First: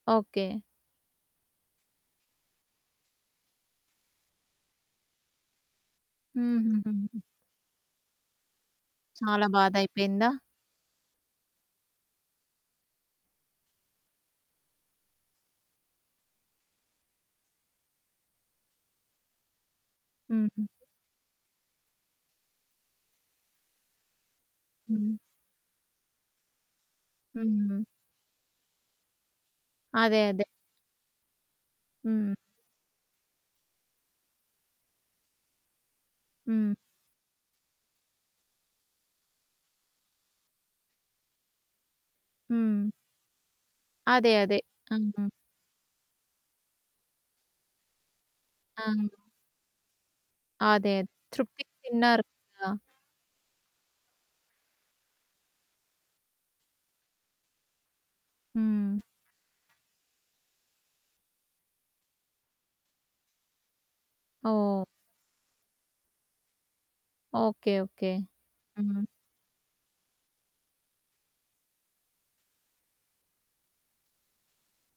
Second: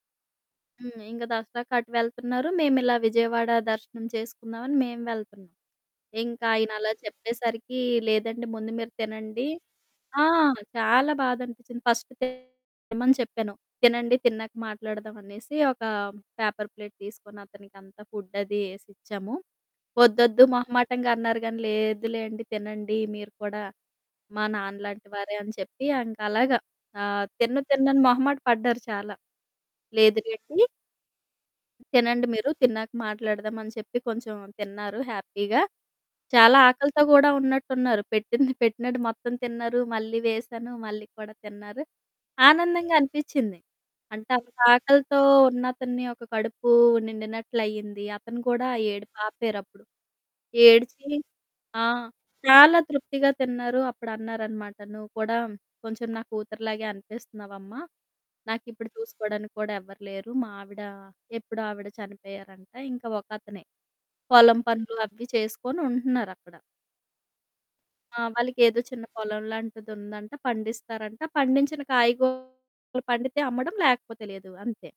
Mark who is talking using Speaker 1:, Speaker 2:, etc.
Speaker 1: Okay.
Speaker 2: హ్మ్. ఇంగ దసరాకటు వెళ్తన్నారు, మేమిలా విజయవాడ దర్శనం చేసుకుందామని మేము వెళ్తున్నాం. ఇంక ఆయనలా
Speaker 1: హుహుహు.
Speaker 2: చెప్పేసరికీ, లేదండి, ముందు మీరు తినండి.
Speaker 1: చాలా
Speaker 2: ఆ!
Speaker 1: బాధైపెయిందా?
Speaker 2: చాలా బాధనిపిచ్చింది. ఫస్ట్ తినమని చెప్పాను. తినండి, తిన్నాక మాట్లాడదామనేసి ఒకా పేపర్ ప్లేట్ తీసుకొనతనికంతా ఫుడ్డది యేసిచ్చాము. "ఒద్దొద్దు"
Speaker 1: హుహు.
Speaker 2: మొహమాటంగా అన్నారు గానీ, లేదులేండి తినండి, మీరు కూడా మా నాన్నలాంటి
Speaker 1: హ్మ్.
Speaker 2: వారే అని చెప్పి ఇంకలాగా, ఆహ్, తినను,
Speaker 1: హ్మ్.
Speaker 2: తిననని మొహమాట పడ్డారు చాలా. లేదు
Speaker 1: అదే, అదే.
Speaker 2: లేండి... తినండి
Speaker 1: హ్మ్.
Speaker 2: మీరు, తిన్నాక మాట్లాడదామని చెప్పి, కొంచుం తిన్నారు హ్యాపీగా. చాలా
Speaker 1: హ్మ్.
Speaker 2: ఆకలితో గూడా ఉన్నట్టున్నారు. పెట్టింది పెట్టినట్టు మొత్తం తిన్నారు, మళ్ళీ వేశాను మళ్ళీ కూడా తిన్నారు,
Speaker 1: హ్మ్.
Speaker 2: ఆనందంగా అనిపిచ్చింది. అంటే,
Speaker 1: అదే, అదే.
Speaker 2: అంతాకలితో
Speaker 1: అవునా!
Speaker 2: ఉన్నతన్ని ఒక కడుపూ నిండినట్లయింది. అతను కూడా
Speaker 1: ఆ!
Speaker 2: ఏడుపాపారప్పుడు.
Speaker 1: అదే
Speaker 2: ఏడ్చి
Speaker 1: తృప్తికి
Speaker 2: ఆ!
Speaker 1: తిన్నారు కదా!
Speaker 2: చాలా తృప్తిగా తిన్నారు. అప్పుడన్నారనమాట, "నువ్వు కూడా కొంచుం నా కూతురులాగే అనిపిస్తన్నావమ్మా, నాకిప్పుడు
Speaker 1: హ్మ్.
Speaker 2: చూసుకోడానికి కూడా ఎవ్వరు లేరు, మా ఆవిడా ఎప్పుడో ఆవిడ చనిపోయారంట" ఇంక ఒకతనే. పొలం
Speaker 1: ఓహ్!
Speaker 2: పనులు అవి చేసుకొని ఉంటన్నారక్కడ.
Speaker 1: ఓకే. ఓకే.
Speaker 2: ఆ! వాళ్ళకెదో చిన్న
Speaker 1: హ్మ్.
Speaker 2: పొలంలాంటిదుందంట, పండిస్తారంట. పండించిన కాయగూరలు పండితే అమ్మడం, లేకపోతే లేదు. అంతే.